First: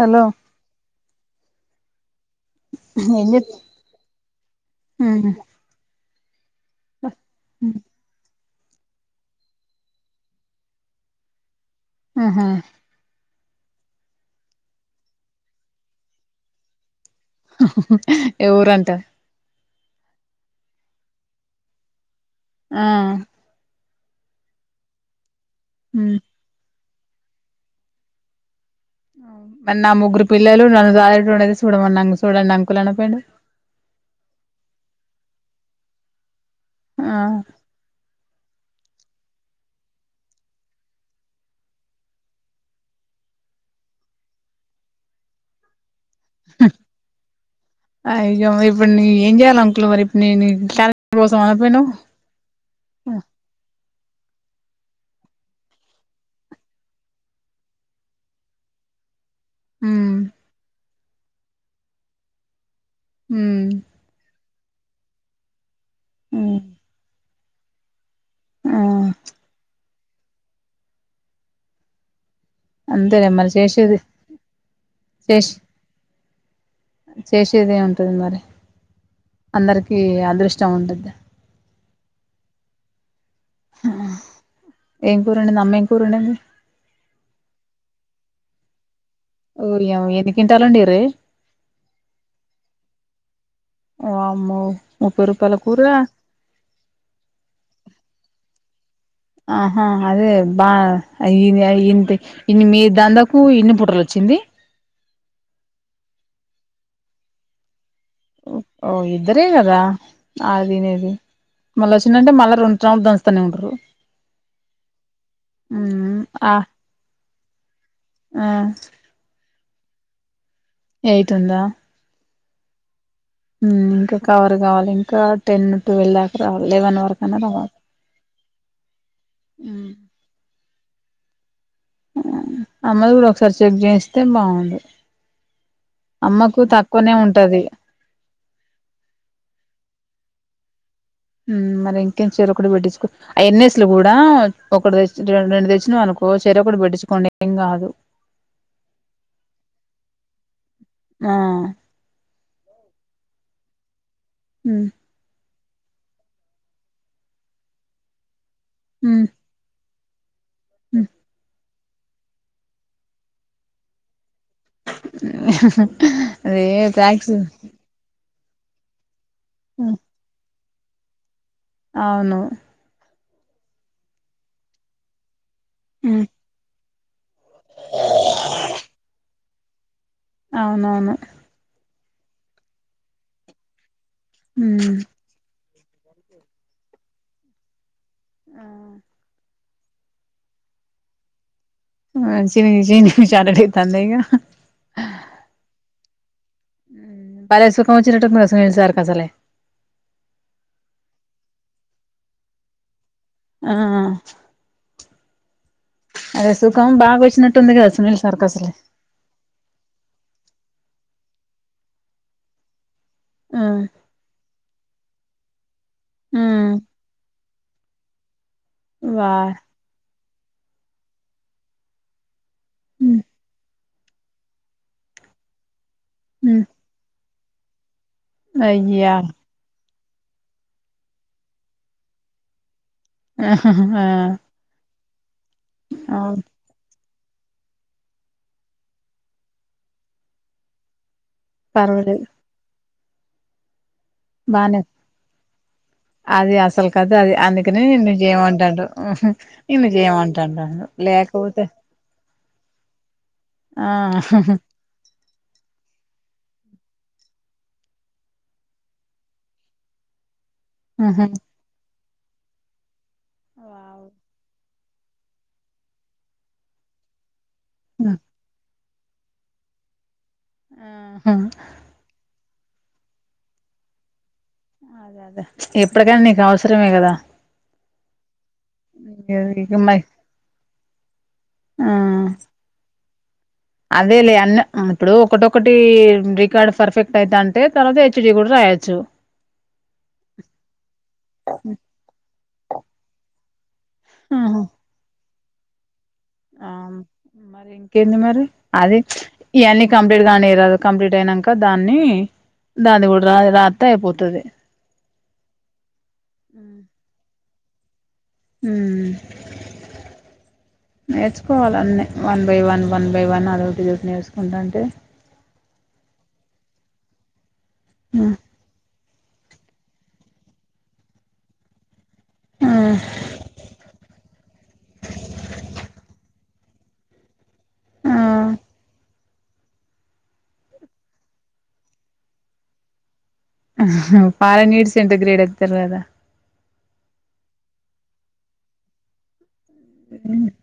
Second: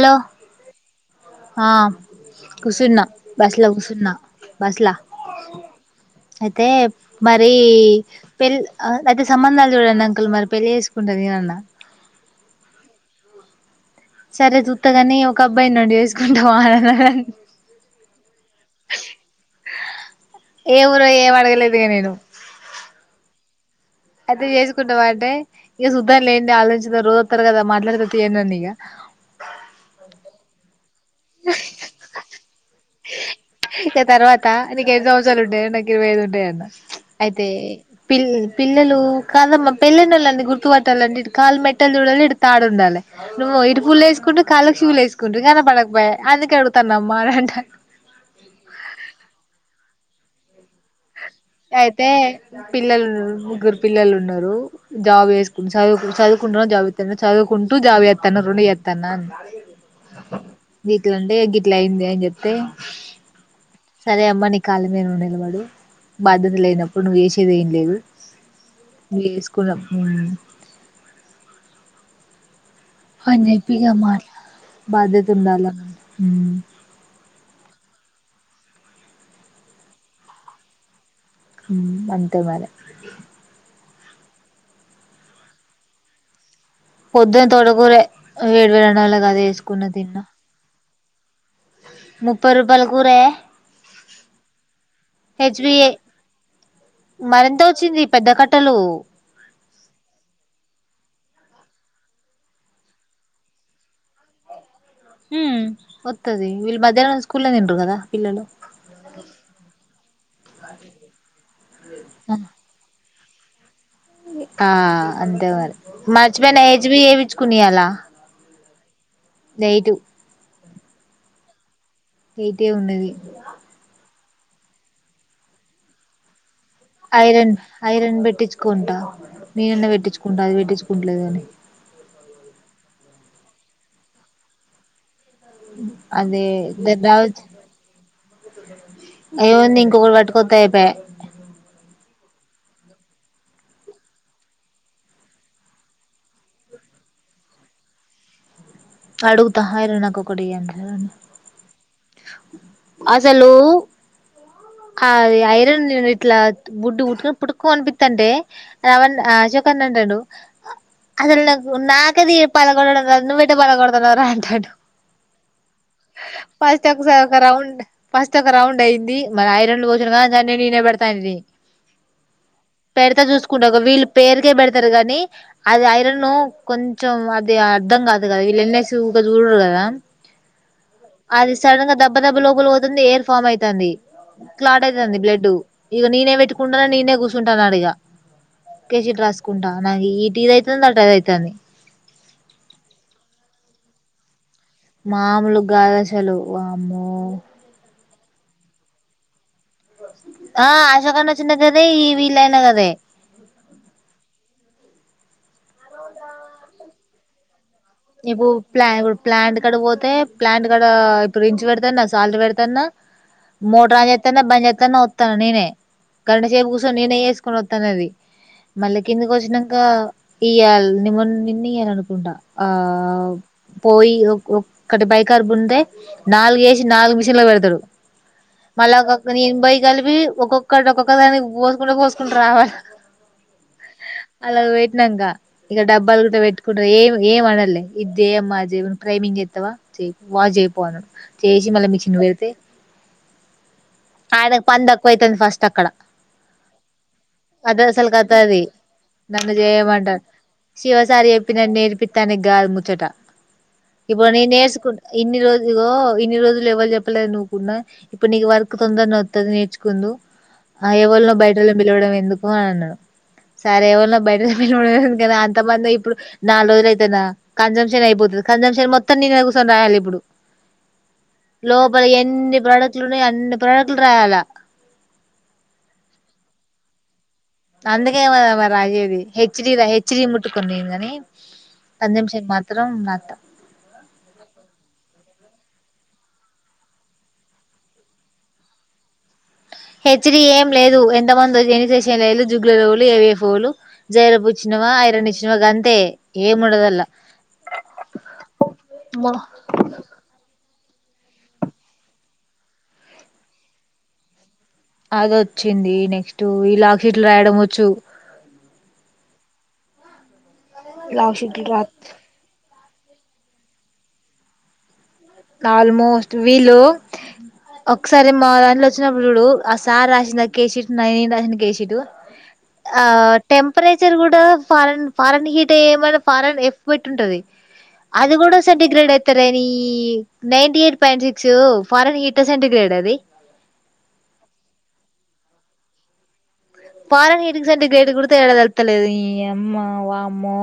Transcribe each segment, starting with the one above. Hello ఆ కూసున్నా ఉమ్ బస్లో కూసున్న బస్లా అయితే మరి పెళ్ అయితే సంబంధాలు చూడండి అంకుల్ మరి పెళ్ళి చేసుకుంటా నేనన్న ఉహూ సరే చూత్తగానీ ఒక అబ్బాయి ఉన్నాడు చేసుకుంటావా హహాహా ఏ ఊరు అంట ఏ ఊరో ఏం అడగలేదే నేను ఆ అయితే చేసుకుంటావా అంటే ఇక ఉమ్ సూద్దం లేండి ఆలోచించుతా రోజొస్తారు కదా మాట్లాడిత తీయండి అని అన్న ఇక మళ్ళ ముగ్గురు పిల్లలు నన్ను [unintelligible] చూడమని అ చూడండి అంకు ఇక తర్వాత నీకు ఎన్ని సంవత్సరాలు ఉంటాయి నాకు ఇరవై ఐదు ఉంటాయి అంట ఆ అయితే పిల్ పిల్లలు కాదమ్మ వాళ్ళండి గుర్తుపట్టాలండి కాళ్ళు మెట్టలు చూడాలి ఇటు తాడు ఉండాలి నువ్వు ఇటు ఫుల్లు వేసుకుండు కాళ్ళకి షూలు వేసుకుండు కనపడకపాయె అందుక అడుగుతున్నం అంట అయ్యో ఇప్పుడు నేను ఏం చేయాల అంకుల్ మరి నేను క్యారెక్టర్ కోసం అనపోయినవ్ అయితే పిల్లలు ముగ్గురు పిల్లలు ఉన్నారు జాబ్ చేసుకు చ చదువుకుంటున్నారూ జాబ్ చేస్తున్నారు చదువుకుంటూ జాబ్ చేస్తాన్నారు రెండు చెత్త న్నారు ఉమ్ గీట్ల అంటే గిట్లా అయ్యిందా అని చెప్తే ఉమ్ సరే అమ్మ నీ కాళ్ళ మీద నువ్ నిలబడు బాధ్యత ఉమ్ లేనప్పుడు నువ్వు చేసేది ఏం లేదు ఆ నువ్ చేసుకున్నాం ఉమ్ అంతేలే మళ్ళీ చేసేది మాట్లా బాధ్యత చేస్ ఉండాల చేసేది ఏముంది టది మరి అందరికి అదృష్టం ఉండదా అంతే మరి ఏం కూర వండింది అమ్మ ఎంకురా వండింది పొద్దున తోటకూర వేడివేరనళ్ళ కద వేసుకున్న ఓయమ్మ తిన్న ఎన్ని కింటాలు వండిర్రే ముప్పై రూపాయల కూరే వామ్మో ముప్పై రూపాయల కూర హెచ్బిఏ మరింత వచ్చింది పెద్ద కట్టలు ఆహా అదే బా ఇ ఇంత ఇన్ని మీ దాదాకు ఇన్ని పుట్రలు వచ్చింది హ ఒత్తది ఇల్ మధ్యాహ్న స్కూల్ లో తినరు కదా పిల్లలు ఓహో ఇద్దరే కదా అల్లతినేది మళ్ళ వచ్చందంట మళ రెండు టౌండ్ దంతస్తానే ఉంటారు ఆ అంతే మరి ఆ మంచియినా హెచ్చిబీ చేపించుకున్నా ఇవాళ ఎయిటు ఎయిట్ ఉందా ఎయిటే ఉన్నది ఇంకా కవర్ కావాలి ఇంకా టెన్ ట్వెల్వ్ దాక ఐరన్ ఐరన్ పెట్టించుకుంటా మీనన్నా పెట్టించుకుంటా అది పెట్టించుకుంటా అట్లాదనే అమ్మది కూడా ఒకసారి చెక్ చేస్తే బాగున్ను అదే దజవ ఉంటది ఏమైంది ఇంకొకటి పాటికోత అయితే చెరో ఒకటి పెట్టించు ఆ ఎనసెలు కూడా ఒక ద రెండు రెండు దచ్చిన అనుకో చెరో ఒకటి పెట్టించుకొ అం కాదు అడుగుత అరేయ్ నాకు ఒక్కటి ఇయ్యండ్రా అని ఆ అసాలు హ్మ్ నేను ఇట్లా బుడ్డు పుట్కునితంతాంటే రవ హ్మ్ అశోక్ అన్న అంటుండు హ్మ్ అసల్ నాకు నాకైతే పగల్గొట్టడం రాదు నువైతే పగల్గొతావర అని హ్మ్ హ్మ్ హ్మ్ ఫస్ట్ ఒక ఒక రౌండ్ ఫస్ట్ ఒక రౌండ్ అయింది మరి ఐరన్ లో పోచ న్న నేనే బెడతాయిది అవును పెడతా చూసుకుంట వీళ్ళు పేరుకే పెడతారు కాగానీ అది హ్మ్ ఐరన్ కొ కొంచెం అది అర్ధం కాదు కదా వీళ్ళ ఎన్నసిగా చూడరు కదా అవునవును అది సడన్ గా దెబ్బ దెబ్బ లోపల పోతుంది ఎయిర్ ఫామ్ అవుతుంది క్లాట్ హ్మ్ అవుతుంది బ్లడ్ ఇక నేనే పెట్టుకుంటాన నేనే కూర్చుంటానున్నాడు ఇక కేసు షీట్ రాసుకో కుంటా ఈటీది అవుతుంది అట అదేతుంది హ్మ్ చినింగి చినింగి చాటైతందిగ మామలు కాదు అసలు వామ్మో తినటం మోనేసారు అసాలే ఆ అశాకన్న చినదే కదే ఈ వీళయినా కదే ఆ అదే సుఖం బాగా వచ్చినట్టుంది కదా సునీల్ సార్కి ఇప్పు అసలే ప్లా ప్లాంట్ కడ పోతే ప్లాంట్ కడ ఇప్పుడు ఇంచ పెడతాన్న సాల్ట్ పెడతాన్నా ఆ మోటారన్ చేస్తాన్నా బంద చేస్తాన వస్తాను నేనే గంటసేపు హ్మ్ కూర్చొని నేనే వేసుకని వస్తాను అది మళ్ళీ వా కిందికి వచ్చాక ఇయ్యాలి నిమ నిన్న ఇయ్యాల అనుకుంటా ఆ హ్మ్ పోయి ఒక్కటి బైకర్ పుందే నాలుగు హ్మ్ వేసి నాలుగు మిషన్ లో పెడతాడు మళ్ళా అయ్యా ఒక్కొక నేను బై కలిపి ఒక్కొక్కటి ఒక్కొక్క దాని పోసుకుంటే పోసుకుంట రావాలి ఆ ఆ తంగా ఇక డబ్బాలు కూడా అవును పెట్టుకుంటారు ఏమి ఏ అనల్లే ఇదిదే అమ్మా జ ప్రైమింగ్ ఎత్తవాయి వా జయిపోవను [inaudible] చేసి మల్ల మెషిన్ పర్వాలేదు పెడితే ఆయనకు బానే పని తక్కువ అయితది ఫస్ట్ అక్కడ అది అసలు కదా అది అందుకనే అసలు నిన్ను కథ అది చేయమంటాడు నిను చేయమంటాడు లే చూపిన నేర్పితానికి గాలి ముచ్చట ఆ ఇప్పుడు న నేర్చుకుంట ఇన్ని రోజులుగ ఇన్ని రోజులు ఎవ్వరు చెప్పలేని నువ్వుకున్నా ఇప్పుడు నీకు వర్క్ తొందరన అవుతుంది నేర్చుకుందు ఆ ఆహా ఎవరినో బయటల్లునీ పిలవడం ఎందుకు అని అన్నాడు సరే ఎవైనా బయట అంత మంది ఇప్పుడు నా రోజుల అయితేనా కన్జప్షన్ అయిపోతుంది కన్సంప్షన్ మొత్తం అత్త న కోసం రాయాలి ఇప్పుడు ఆహా లోపల ఎన్ని ప్రోడక్ట్లున్నాయి అన్ని ప్రోడక్ట్లు రాయాలా అదే ఎప్పటికైనా నీకు అవసరమే కదా అందుకేమ మ రాసేది హెచ్డి మరి హెచ్చడి ముట్టుకొనిను కాని కన్స్యూమ్షన్ మాత్రం రాస్తా అదే లే అన్న ఇప్పుడు ఒకటొకటి రికార్డ్ పర్ఫెక్ట్ అయిత అంటే తర్వాత హెచ్డీ కూడా రాయచు హెచ్డీ ఏం లేదు ఎంత మంది ఎని చేషన్ లేదు జుగలు రలు ఏవిఎఫ్లు [inaudible] ఆహా జైలపుుచ్చినవా ఐరన్ ఇచ్చినవా అంతే ఆ మరి ఇంకేంది మరి అది ఇవన్నీ కంప్లీట్ గానీరాదు కంప్లీట్ అయినాక దాన్ని దాన్ని కూడా రా రాతే అయిపోతుది అది వచ్చింది నెక్స్ట్ లాక్షీట్లు రాయడం వచ్చు లాక్ షీట్లు నేర్చుకోవాల రా అన్ని one by one one by one అదోటి ఇదోటి నేర్చుకుంట ఉంటే ఆల్మోస్ట్ వీళ్ళ ఒకసారి మా దాంట్లో వచ్చిన ఆ సార్ రాసిన కేసి షీట్ నేను రాసిన కేసి షీట్ ఆ టెంపరేచర్ కూడా ఫారెన్ ఫారెన్ హీట్ అయ ఏమ ఫారెన్ ఎఫ్ పెట్టి ఉంటది అది కూడా సెంటి గ్రేడ్ ఎత్తారు nine eight point six foreign hit ఆ సెంటిగ్రేట్ ఆ అది ఫారిన్ హీట్ సెంటిగ్రేట్ ఎత్తారు కదా ఫారిన్ హీట్ కి సెంటిగ్రేట్ కి కూడా తేడా తెలుస్త లేదు నీ అమ్మ వామ్మో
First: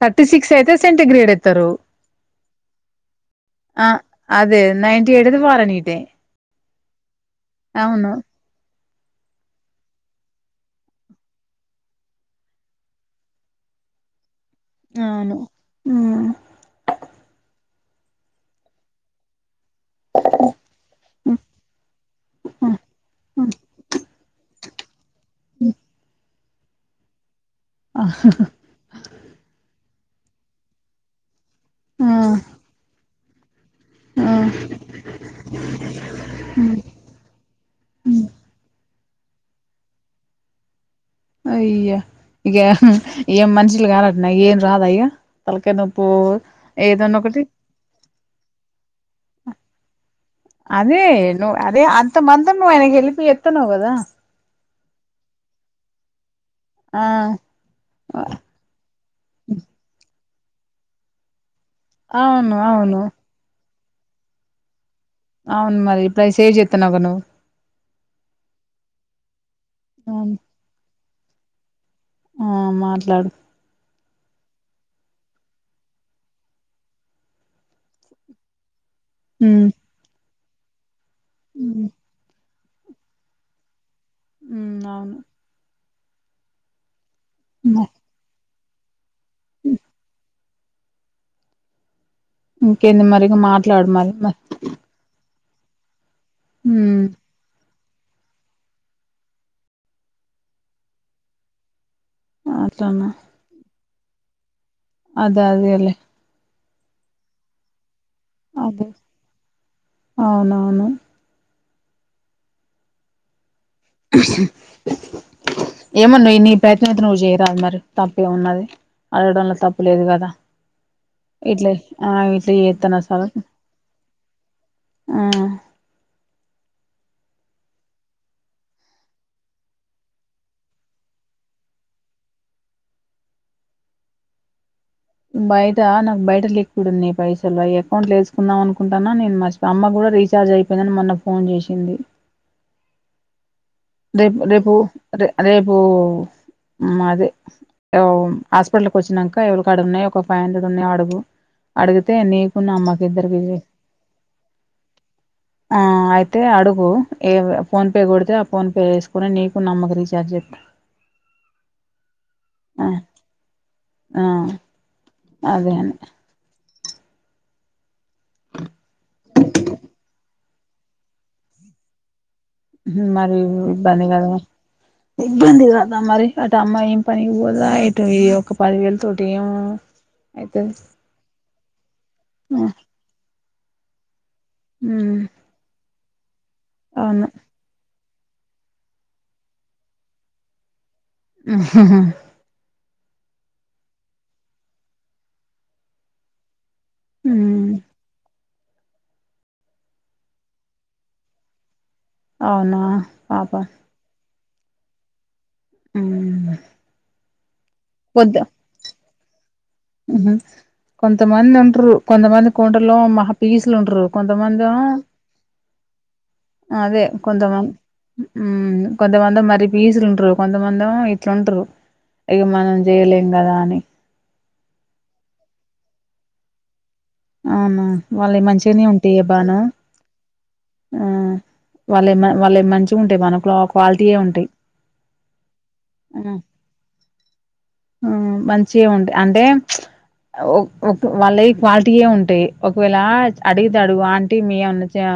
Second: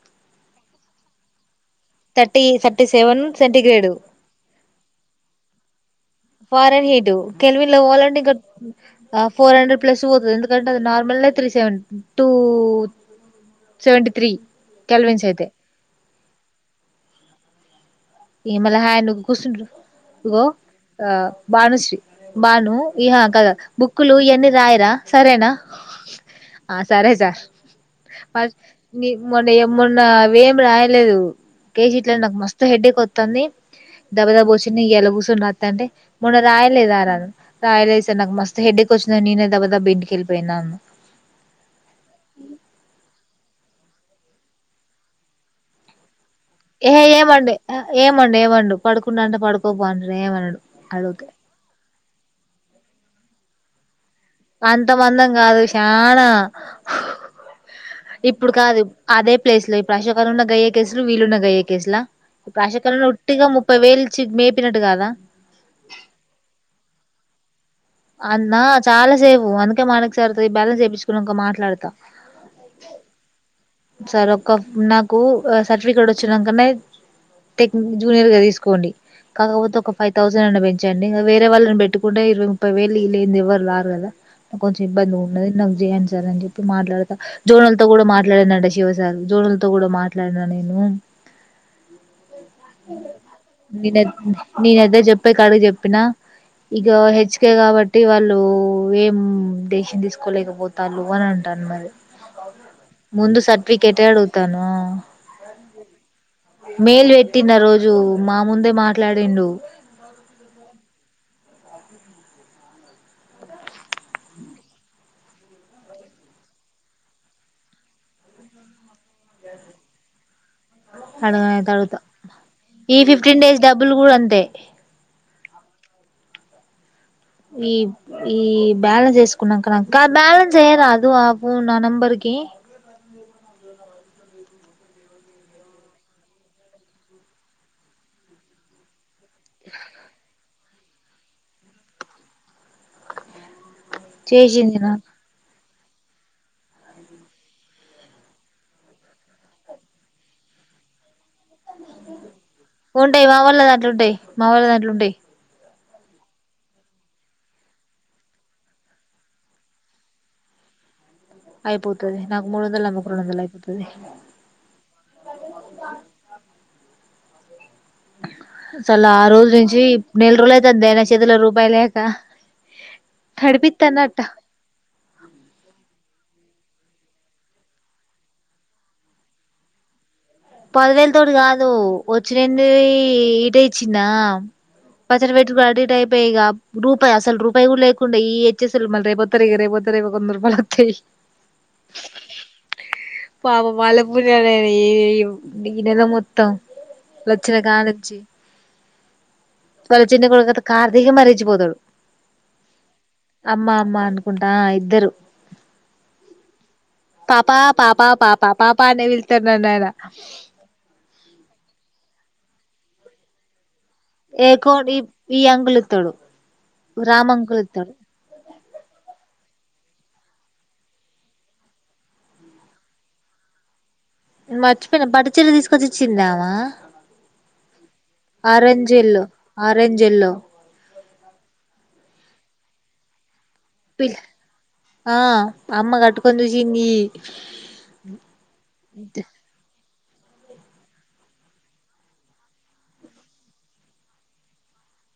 థర్టీ సిక్స్ అయితే సెంటీ గ్రేడ్ అస్తారు థర్టీ థర్టీ సెవెన్ సెంటిగ్రేడ్ అదే నైన్టీ తడే ఫారిన్ హీట్ ఆ ఫారెన్ హీటు కల్వలో ల్ అవును వాలింటి ఫోర్ హండ్రెడ్ ప్లస్ పోతుంది ఎందుకంటే అది నార్మల్ త్రీ సెవెంట టూ సవెంట తీ అవును [unintelligible] [inaudible] ఆ బానుశ్రీ బాను ఈహా కదా బుక్కులు ఇవన్నీ రాయరా సరేనా అ ఆ సరే సార్ ఆ ఫ మొన్న మొన్నవమి రాయలేదు కే షీట్లు ఆ నాకు మస్త హెడ్డేక్ వస్తుంది ఆ దడబ్బ దబ్బ వచ్చి న ఎలా కూర్చొని రాస్తుంటే మొన్న రాయలేద రా అనరు రాయలేదు సార్ నాకు మస్తు హెడ్ వ నేనే దాబాబ ఇంటికిళ్ళిపోయిన అయ్యా ఇక ఏం మనుషులు కాదంటానా ఏం రాధ ఇగ తలకాయి నొప్పు ఏ ఏదన్న ఒకటి ఏమండి ఏమండి ఏమండు పడుకుండా అంటే పడుకోపో అంటాడు ఏమనాడు అదే అది ఒకే అదే అంత మంద ను హెలిపి ఎత్తనవు కదా అంత మందం కాదు చానా ఆ ఇప్పుడు కాదు అదే ప్లేస్ లో ఇప్పుడుశ న్న గయ్య కేసులు వీలున్న గయ కేసులా అవును అవును ప్రేషకాల ఒట్టిగా ము ముఫై వీలు ఇచి మేపినట్టు కాదా అవును మరి ఇప్పుడు అవి సేవ్ చేస్తున్నావు కదా అన్నా చాలా సేపు్ అందుకే మాణక్ నువ్వు సార్తో బెాలెస్ చేయించుకుని ఇంకా మాట్లాడతా ఆ మాట్లాడు సార్ ఒ నాకు సర్టిఫికేట్ వచ్చినాకన్నా టెక్ జూనియర్ గా తీసుకోండి ఉమ్ కాకపోతే ఒక ఫైవ్ థౌసండ్ అని పెంచండి వేరే వాళ్ళని ఉమ్ పెట్టుకుంటే ఇరవై ఇ వెళ్ళి లేదు ఎవ్వరు రారు కదా నాకు ఉమ్ కొంచెం ఇబ్బంది అవును ఉండది నాకు చేయండి సార్ అని చెప్పి మాట్లాడుత జోనలతో కూడా మాట్లాడినడి శివసార్ జోడలతో కూడా మాట్లాడినా నేను ఇంకేంది మరి ఇగ మాట్లాడు న మరి మ నన ఎద జప్ పై కడుగ చెప్పినా ఇక ఉమ్ హెచ్కే కాబట్టి అే వాళ్ళు ఏం దేశం తీసుకోలేకపోతారు అని అంటను మరి అట్లనా ముందు సర్టిఫికేట్ ఎడుగుతాను అదే అదేలే మేల్వట్టిన రోజు మా ముందే అదే మాట్లాడిడు అవునవును ఏమన్నా్వు నీ ప్రయత్నం అయితే నువ్వు చేయరాదు మరి తప్పే ఉన్నది అడగడంలో తప్పు లేదు కదా అడగనైతే ఇట్లే అడుగుతా ఆ ఇట్లే ఏత ఈ నా సాల ఫిఫ్టీన్ డేస్ డబ్బులు కూడా అంతే ఆ ఈ ఈ బ్యాలెన్స్ వేసుకున్నాక బ్యాలెన్స్ అయ్యదా అదు ఆ ఫోన్ ఆ నంబర్ కి అ బయట నాకు బయట లిక్డు ఉంది పైసలు ఈ అకౌంట్ లో వేసుకుందాం అనుకుంటాన్నా నేను మ అమ్మ కూడా రీచార్జ్ అయిపోయిందని మొన్న ఫోన్ చేసింది రేపు రేపు చేసింది నాకు రే రేపు అదే హాస్పిటల్కి వచ్చాక ఎవరి కాడు ఉన్నాయయి ఒక ఫైవ్ హండ్రెడ్ ఉన్నాయి అడుగు అడిగితే నీకున్నా అమ్మకి ఉంటాయి మా ఇద్దరికి వాళ్ళ దాంట్లో ఉంటాయి మా వాళ్ళ దాంట్లో ఉంటాయి ఆ అయితే అడుగు ఏ ఫోన్పే కొడితే ఫోన్పే వేసుకుొని నీకు నమ్మక రీచార్జ్ చెద్దా అయిపోతుది నాకు మూడు వందలు న రెండు వందలు అయిపోతుది ఆ అదే అన్న అసలు ఆ రోజు నుంచి నెల రోజులు అవుతుంది అనా చేతిల రూపాయి లేక మరి ఇబ్బంది నడిపిత్తన్నట్ట కాదా ఇబ్బంది కాదా మరి అమ్మం పనికిపోదా యిట్ ఇ ఒక పదివేలు తోటం పదవేల తోటి కాదు వచ్చినంది ఈట ఇచ్చిందా మ్ పచ్చర వట్ీ టైపు రూపాయి అవును అసలు రూపాయి కూడా లే కుండ ఈెచ్చస్ల్ మల్ రే బొత్తరిగ రేబోత్తర ఇంద ర బాతతి ఆాా పాప బాలపుూర్ ఏ నెల మొత్తం మ్ లచ్చణకానుంచిీ పొరచ్చిే కొడుక కార్తక మరిచ పోతాడు అవునా పాప కుంటా ఇద్దరు మ్మ్ పాపా పాపా పాపా పాపా అనే వెళ్తన్నాన్న హ కొంతమంది ఉంటారు కొంతమంది కోండలో మహపీ లుండరు ఏ కొంతమంది కోడి ఈ అంకుల్ ఇత్తడు అదే రామ్ అంకుల్ కొంచమ ఇత్తడు కొంచమంత మరి వీసలు కొంతమందిో ఇట్లాంటారు ఇక మనం చేయలేం కదా అని మర్చిపోయినా పట్టుచీర్లు తీసుకొచ్చి ఇచ్చిందామా అవునా వాళ్ళయి మంచిగనే ఆరెజ్ ఎల్లోో ఆరెంజ్ ఎల్లోో ఉ, వాళ్ళవి వాళ్ళవి మంచిగా ఉంటాయ మనకు క్వాలిటీయే పిల్ ఉంటాయి. ఆ అమ్మ కట్టుకొనిచూసింది. ఆ మంచిగ ఉండె అంటే ఒక వాళ్ళవి క్వాలిటీయే ఉంటాయి. ఒకవేళ అడుగుతే అడుగు ఆంటి మీ వేవన్న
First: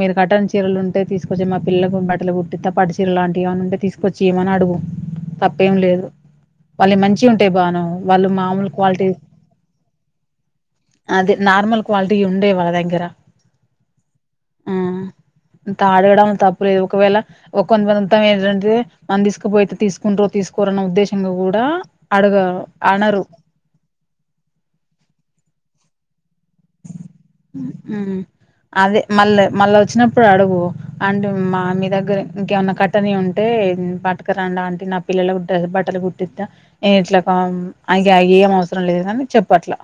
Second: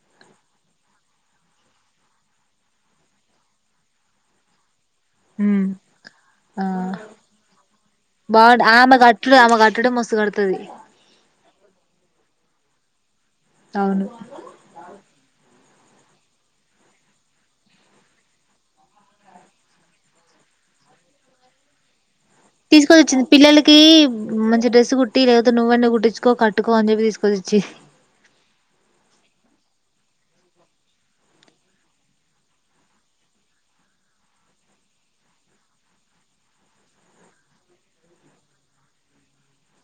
మీరు కట్టనీ చీరలు ఉంటే తీసుకొచ్చి మా పిల్లలకు బట్టలు పట్టు చీరలు లాంటివి ఉంటే తీసుకొచ్చివ్వమని అడుగు. తప్పేం లేదు. ఆ వాళ్ళువి మంచి ఉంటాయి బాను వాళ్ళు బాగుంట మామూలు ఆమె క్వాలిటీ. కట్టుడు ఆమె కట్టుడే మస్తు కడుతది అది, నార్మల్ క్వాలిటీ ఉంటాయి వాళ్ళ దగ్గర. అవును. ఆ అంత అడగడం తప్పు లేదు. ఒకవేళ ఒక కొంత ఏంటంటే మనం తీసుకుపోయితే తీసుకుంట్రో తీసుక. కోరన్న ఉద్దేశంగా కూడా అడగ అనరు తీసుకొనిచ్చింది. పిల్లకి మంచి డ్రెస్ కుట్టి లేకపోతే నువన్న కుట్టిచ్చుకో కట్టుకో అని చెప్పి తీసుకో. అదే మళ్ళ మళ్ళ వచ్చినప్పుడు అడుగు అంటే మా మీ దగ్గర ఇంకేమన్నా కట్టనివి ఉంటే పట్టకరాండిఆంటి. నా పిల్లల బట్టలు గుట్టిస్త నేను ఇట్లా అ ఏం అవసరం లేదు అని చెప్పట్లా.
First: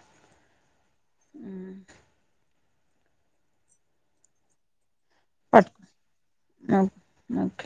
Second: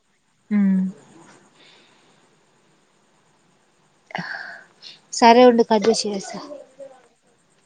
మ్! [inaudible] సరే ఉండు కట్ చేసి చేస్తా. నక్!.